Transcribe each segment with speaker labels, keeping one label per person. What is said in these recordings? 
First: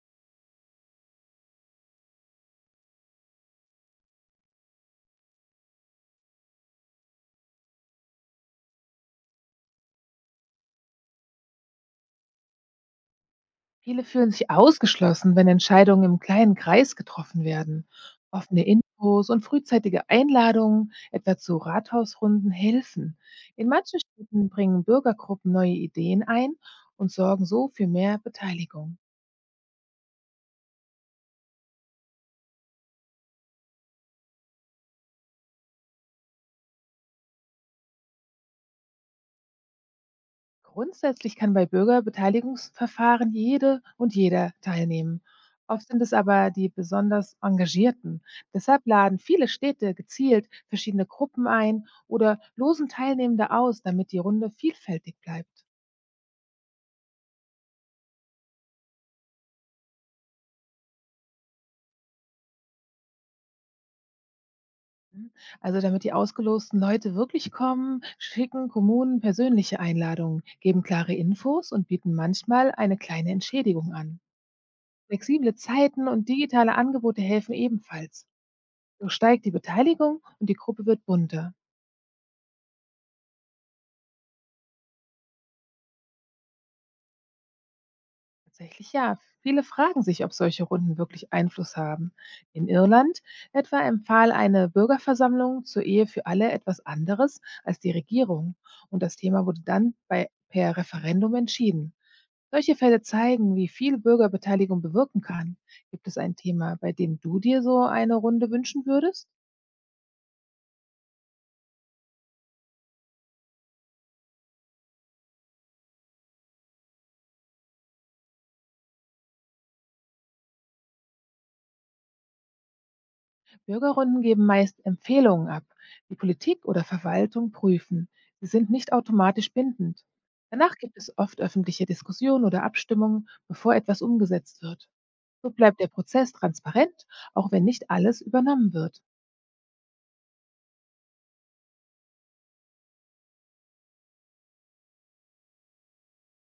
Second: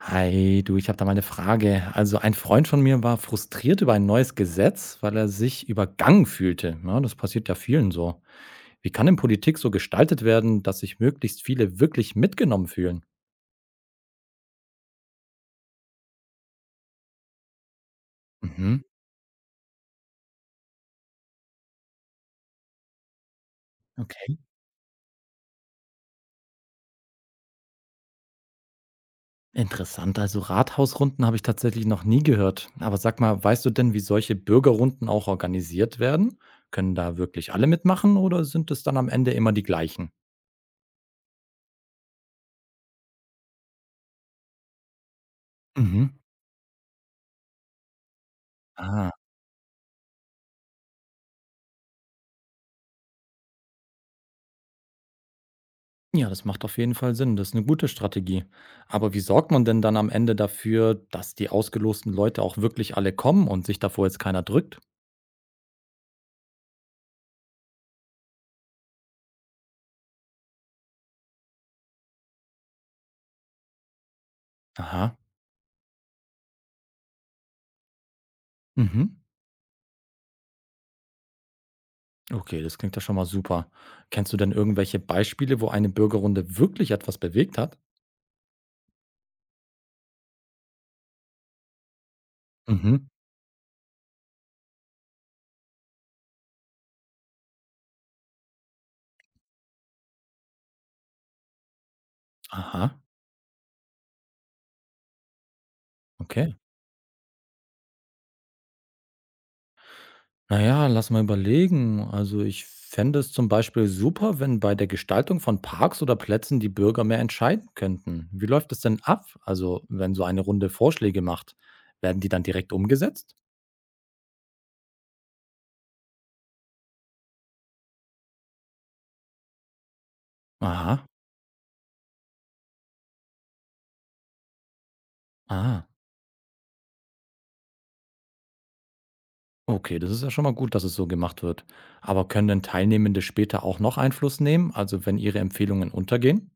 Speaker 1: Hi, du, ich habe da mal eine Frage. Also ein Freund von mir war frustriert über ein neues Gesetz, weil er sich übergangen fühlte. Ja, das passiert ja vielen so. Wie kann denn Politik so gestaltet werden, dass sich möglichst viele wirklich mitgenommen fühlen?
Speaker 2: Viele fühlen sich ausgeschlossen, wenn Entscheidungen im kleinen Kreis getroffen werden. Offene
Speaker 1: Mhm.
Speaker 2: Infos und frühzeitige Einladungen, etwa zu Rathausrunden, helfen. In manchen
Speaker 1: Okay.
Speaker 2: Städten bringen Bürgergruppen neue Ideen ein und sorgen so für mehr Beteiligung.
Speaker 1: Interessant. Also Rathausrunden habe ich tatsächlich noch nie gehört. Aber sag mal, weißt du denn, wie solche Bürgerrunden auch organisiert werden? Können da wirklich alle mitmachen oder sind es dann am Ende immer die gleichen?
Speaker 2: Grundsätzlich kann bei Bürgerbeteiligungsverfahren jede und jeder teilnehmen. Oft sind
Speaker 1: Mhm.
Speaker 2: es aber die besonders Engagierten. Deshalb
Speaker 1: Ah.
Speaker 2: laden viele Städte gezielt verschiedene Gruppen ein oder losen Teilnehmende aus, damit die Runde vielfältig bleibt.
Speaker 1: Ja, das macht auf jeden Fall Sinn. Das ist eine gute Strategie. Aber wie sorgt man denn dann am Ende dafür, dass die ausgelosten Leute auch wirklich alle kommen und sich davor jetzt keiner drückt?
Speaker 2: Also damit die ausgelosten Leute wirklich kommen, schicken Kommunen persönliche Einladungen, geben klare Infos und bieten manchmal eine kleine Entschädigung an.
Speaker 1: Aha.
Speaker 2: Flexible Zeiten und digitale Angebote helfen ebenfalls. So
Speaker 1: Mhm.
Speaker 2: steigt die Beteiligung und die Gruppe wird bunter.
Speaker 1: Okay, das klingt ja schon mal super. Kennst du denn irgendwelche Beispiele, wo eine Bürgerrunde wirklich etwas bewegt hat?
Speaker 2: Tatsächlich ja. Viele fragen sich, ob solche Runden wirklich Einfluss haben. In
Speaker 1: Mhm.
Speaker 2: Irland etwa empfahl eine Bürgerversammlung zur Ehe für alle etwas anderes als die Regierung und das Thema wurde dann per Referendum entschieden. Solche
Speaker 1: Aha,
Speaker 2: Fälle zeigen, wie viel Bürgerbeteiligung bewirken kann. Gibt es ein
Speaker 1: okay.
Speaker 2: Thema, bei dem du dir so eine Runde wünschen würdest?
Speaker 1: Na ja, lass mal überlegen. Also ich fände es zum Beispiel super, wenn bei der Gestaltung von Parks oder Plätzen die Bürger mehr entscheiden könnten. Wie läuft es denn ab? Also wenn so eine Runde Vorschläge macht, werden die dann direkt umgesetzt?
Speaker 2: Bürgerrunden geben meist Empfehlungen ab, die Politik oder Verwaltung prüfen. Sie sind nicht automatisch bindend. Danach gibt
Speaker 1: Aha,
Speaker 2: es oft öffentliche Diskussionen oder Abstimmungen, bevor etwas umgesetzt wird. So bleibt
Speaker 1: ah,
Speaker 2: der Prozess transparent, auch wenn nicht alles übernommen wird.
Speaker 1: okay, das ist ja schon mal gut, dass es so gemacht wird. Aber können denn Teilnehmende später auch noch Einfluss nehmen, also wenn ihre Empfehlungen untergehen?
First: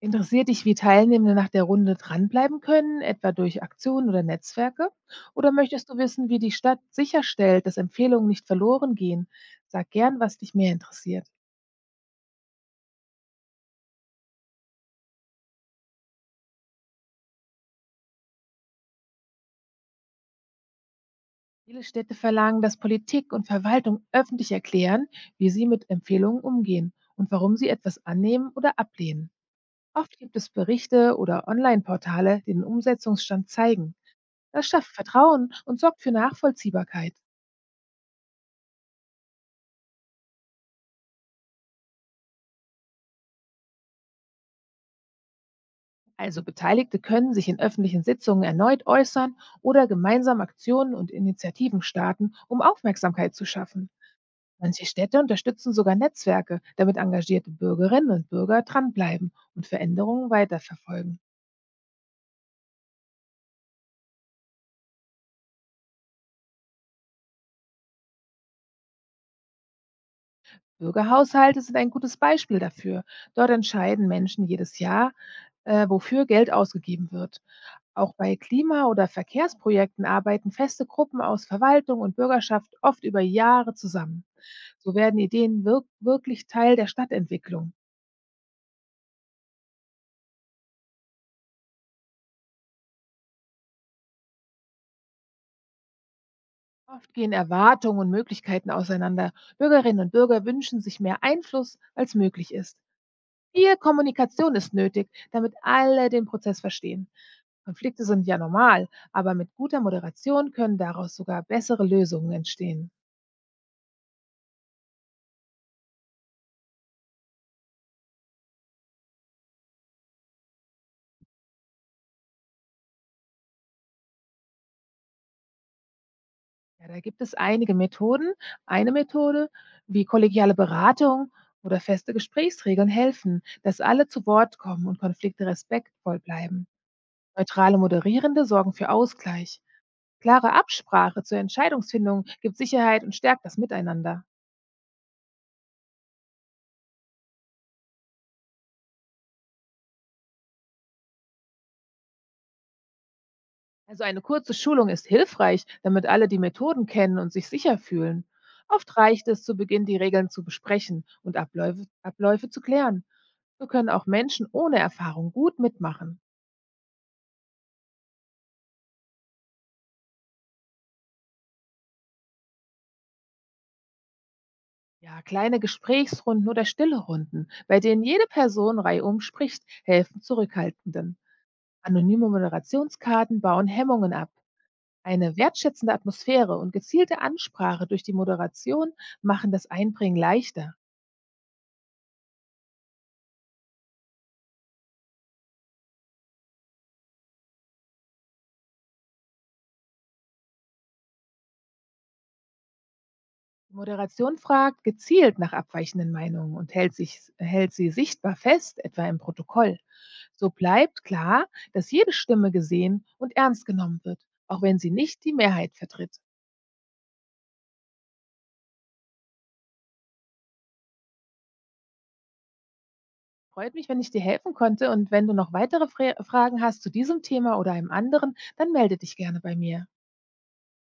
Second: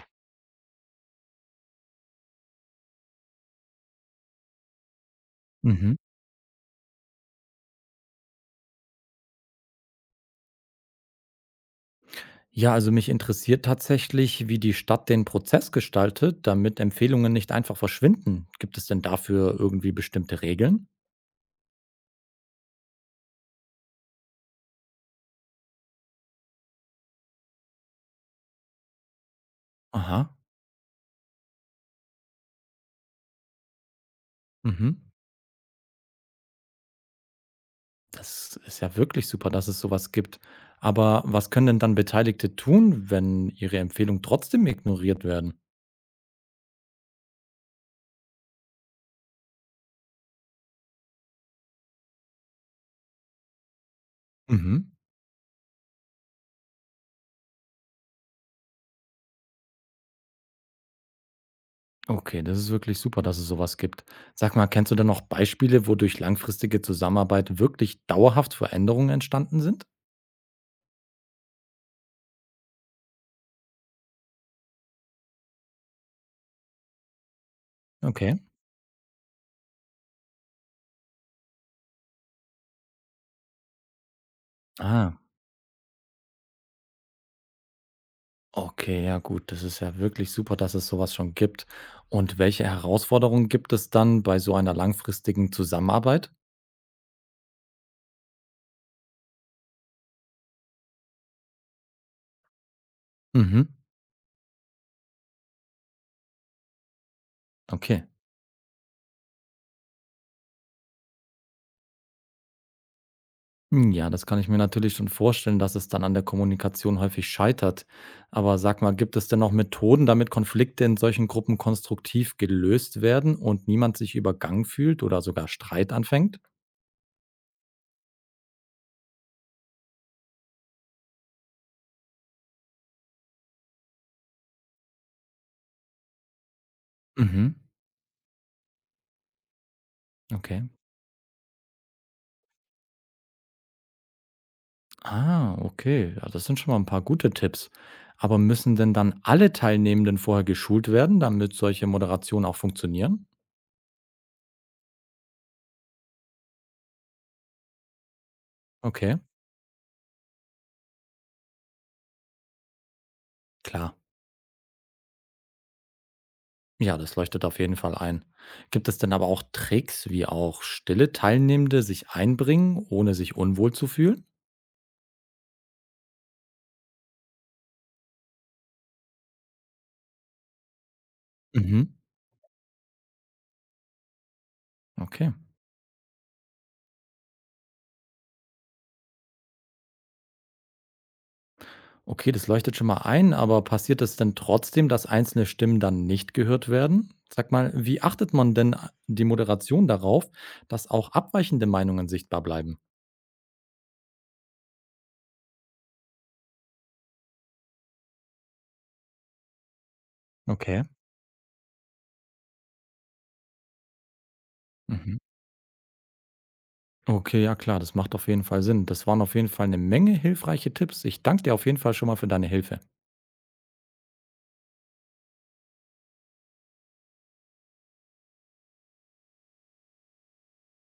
Speaker 2: Interessiert dich, wie Teilnehmende nach der Runde dranbleiben können, etwa durch Aktionen oder Netzwerke? Oder möchtest du
Speaker 1: Mhm.
Speaker 2: wissen, wie die Stadt sicherstellt, dass Empfehlungen nicht verloren gehen? Sag gern, was dich mehr interessiert.
Speaker 1: Ja, also mich interessiert tatsächlich, wie die Stadt den Prozess gestaltet, damit Empfehlungen nicht einfach verschwinden. Gibt es denn dafür irgendwie bestimmte Regeln?
Speaker 2: Viele Städte verlangen, dass Politik und Verwaltung öffentlich erklären, wie sie mit Empfehlungen umgehen und warum sie etwas annehmen oder ablehnen. Oft
Speaker 1: Aha,
Speaker 2: gibt es Berichte oder Online-Portale, die den Umsetzungsstand zeigen. Das
Speaker 1: mhm.
Speaker 2: schafft Vertrauen und sorgt für Nachvollziehbarkeit.
Speaker 1: Das ist ja wirklich super, dass es sowas gibt. Aber was können denn dann Beteiligte tun, wenn ihre Empfehlungen trotzdem ignoriert werden?
Speaker 2: Also Beteiligte können sich in öffentlichen Sitzungen erneut äußern oder gemeinsam Aktionen und Initiativen starten, um Aufmerksamkeit zu schaffen. Manche
Speaker 1: Mhm.
Speaker 2: Städte unterstützen sogar Netzwerke, damit engagierte Bürgerinnen und Bürger dranbleiben und Veränderungen weiterverfolgen.
Speaker 1: Okay, das ist wirklich super, dass es sowas gibt. Sag mal, kennst du denn noch Beispiele, wo durch langfristige Zusammenarbeit wirklich dauerhaft Veränderungen entstanden sind?
Speaker 2: Bürgerhaushalte sind ein gutes Beispiel dafür. Dort entscheiden Menschen jedes Jahr, wofür Geld ausgegeben wird. Auch bei
Speaker 1: Okay.
Speaker 2: Klima- oder Verkehrsprojekten arbeiten feste Gruppen aus Verwaltung und Bürgerschaft oft über Jahre zusammen. So
Speaker 1: Ah,
Speaker 2: werden Ideen wirklich Teil der Stadtentwicklung.
Speaker 1: okay, ja gut, das ist ja wirklich super, dass es sowas schon gibt. Und welche Herausforderungen gibt es dann bei so einer langfristigen Zusammenarbeit?
Speaker 2: Oft gehen Erwartungen und Möglichkeiten auseinander. Bürgerinnen und Bürger wünschen sich mehr Einfluss, als möglich ist.
Speaker 1: Mhm,
Speaker 2: Viel Kommunikation ist nötig, damit alle den Prozess verstehen.
Speaker 1: okay.
Speaker 2: Konflikte sind ja normal, aber mit guter Moderation können daraus sogar bessere Lösungen entstehen.
Speaker 1: Hm, ja, das kann ich mir natürlich schon vorstellen, dass es dann an der Kommunikation häufig scheitert. Aber sag mal, gibt es denn noch Methoden, damit Konflikte in solchen Gruppen konstruktiv gelöst werden und niemand sich übergangen fühlt oder sogar Streit anfängt?
Speaker 2: Ja, da gibt es einige Methoden. Eine Methode wie kollegiale Beratung oder feste Gesprächsregeln helfen, dass alle zu Wort kommen und Konflikte respektvoll bleiben.
Speaker 1: Mhm,
Speaker 2: Neutrale Moderierende sorgen für Ausgleich. Klare
Speaker 1: okay.
Speaker 2: Absprache zur Entscheidungsfindung gibt Sicherheit und stärkt das Miteinander.
Speaker 1: Ah, okay. Ja, das sind schon mal ein paar gute Tipps. Aber müssen denn dann alle Teilnehmenden vorher geschult werden, damit solche Moderationen auch funktionieren?
Speaker 2: Also eine kurze Schulung ist hilfreich, damit alle die Methoden kennen und sich sicher fühlen. Oft
Speaker 1: Okay,
Speaker 2: reicht es, zu Beginn die Regeln zu besprechen und Abläufe zu klären. So können
Speaker 1: klar.
Speaker 2: auch Menschen ohne Erfahrung gut mitmachen.
Speaker 1: Ja, das leuchtet auf jeden Fall ein. Gibt es denn aber auch Tricks, wie auch stille Teilnehmende sich einbringen, ohne sich unwohl zu fühlen?
Speaker 2: Ja, kleine Gesprächsrunden oder stille Runden, bei denen jede Person reihum spricht, helfen Zurückhaltenden.
Speaker 1: Mhm.
Speaker 2: Anonyme Moderationskarten bauen Hemmungen ab.
Speaker 1: Okay.
Speaker 2: Eine wertschätzende Atmosphäre und gezielte Ansprache durch die Moderation machen das Einbringen leichter.
Speaker 1: Okay, das leuchtet schon mal ein, aber passiert es denn trotzdem, dass einzelne Stimmen dann nicht gehört werden? Sag mal, wie achtet man denn die Moderation darauf, dass auch abweichende Meinungen sichtbar bleiben?
Speaker 2: Die Moderation fragt gezielt nach abweichenden Meinungen und hält sie sichtbar fest, etwa im Protokoll. So
Speaker 1: Okay.
Speaker 2: bleibt klar, dass jede Stimme gesehen und ernst genommen wird, auch wenn sie
Speaker 1: Mhm.
Speaker 2: nicht die Mehrheit vertritt.
Speaker 1: Okay, ja klar, das macht auf jeden Fall Sinn. Das waren auf jeden Fall eine Menge hilfreiche Tipps. Ich danke dir auf jeden Fall schon mal für deine Hilfe.
Speaker 2: Freut mich, wenn ich dir helfen konnte und wenn du noch weitere Fragen hast zu diesem Thema oder einem anderen, dann melde dich gerne bei mir.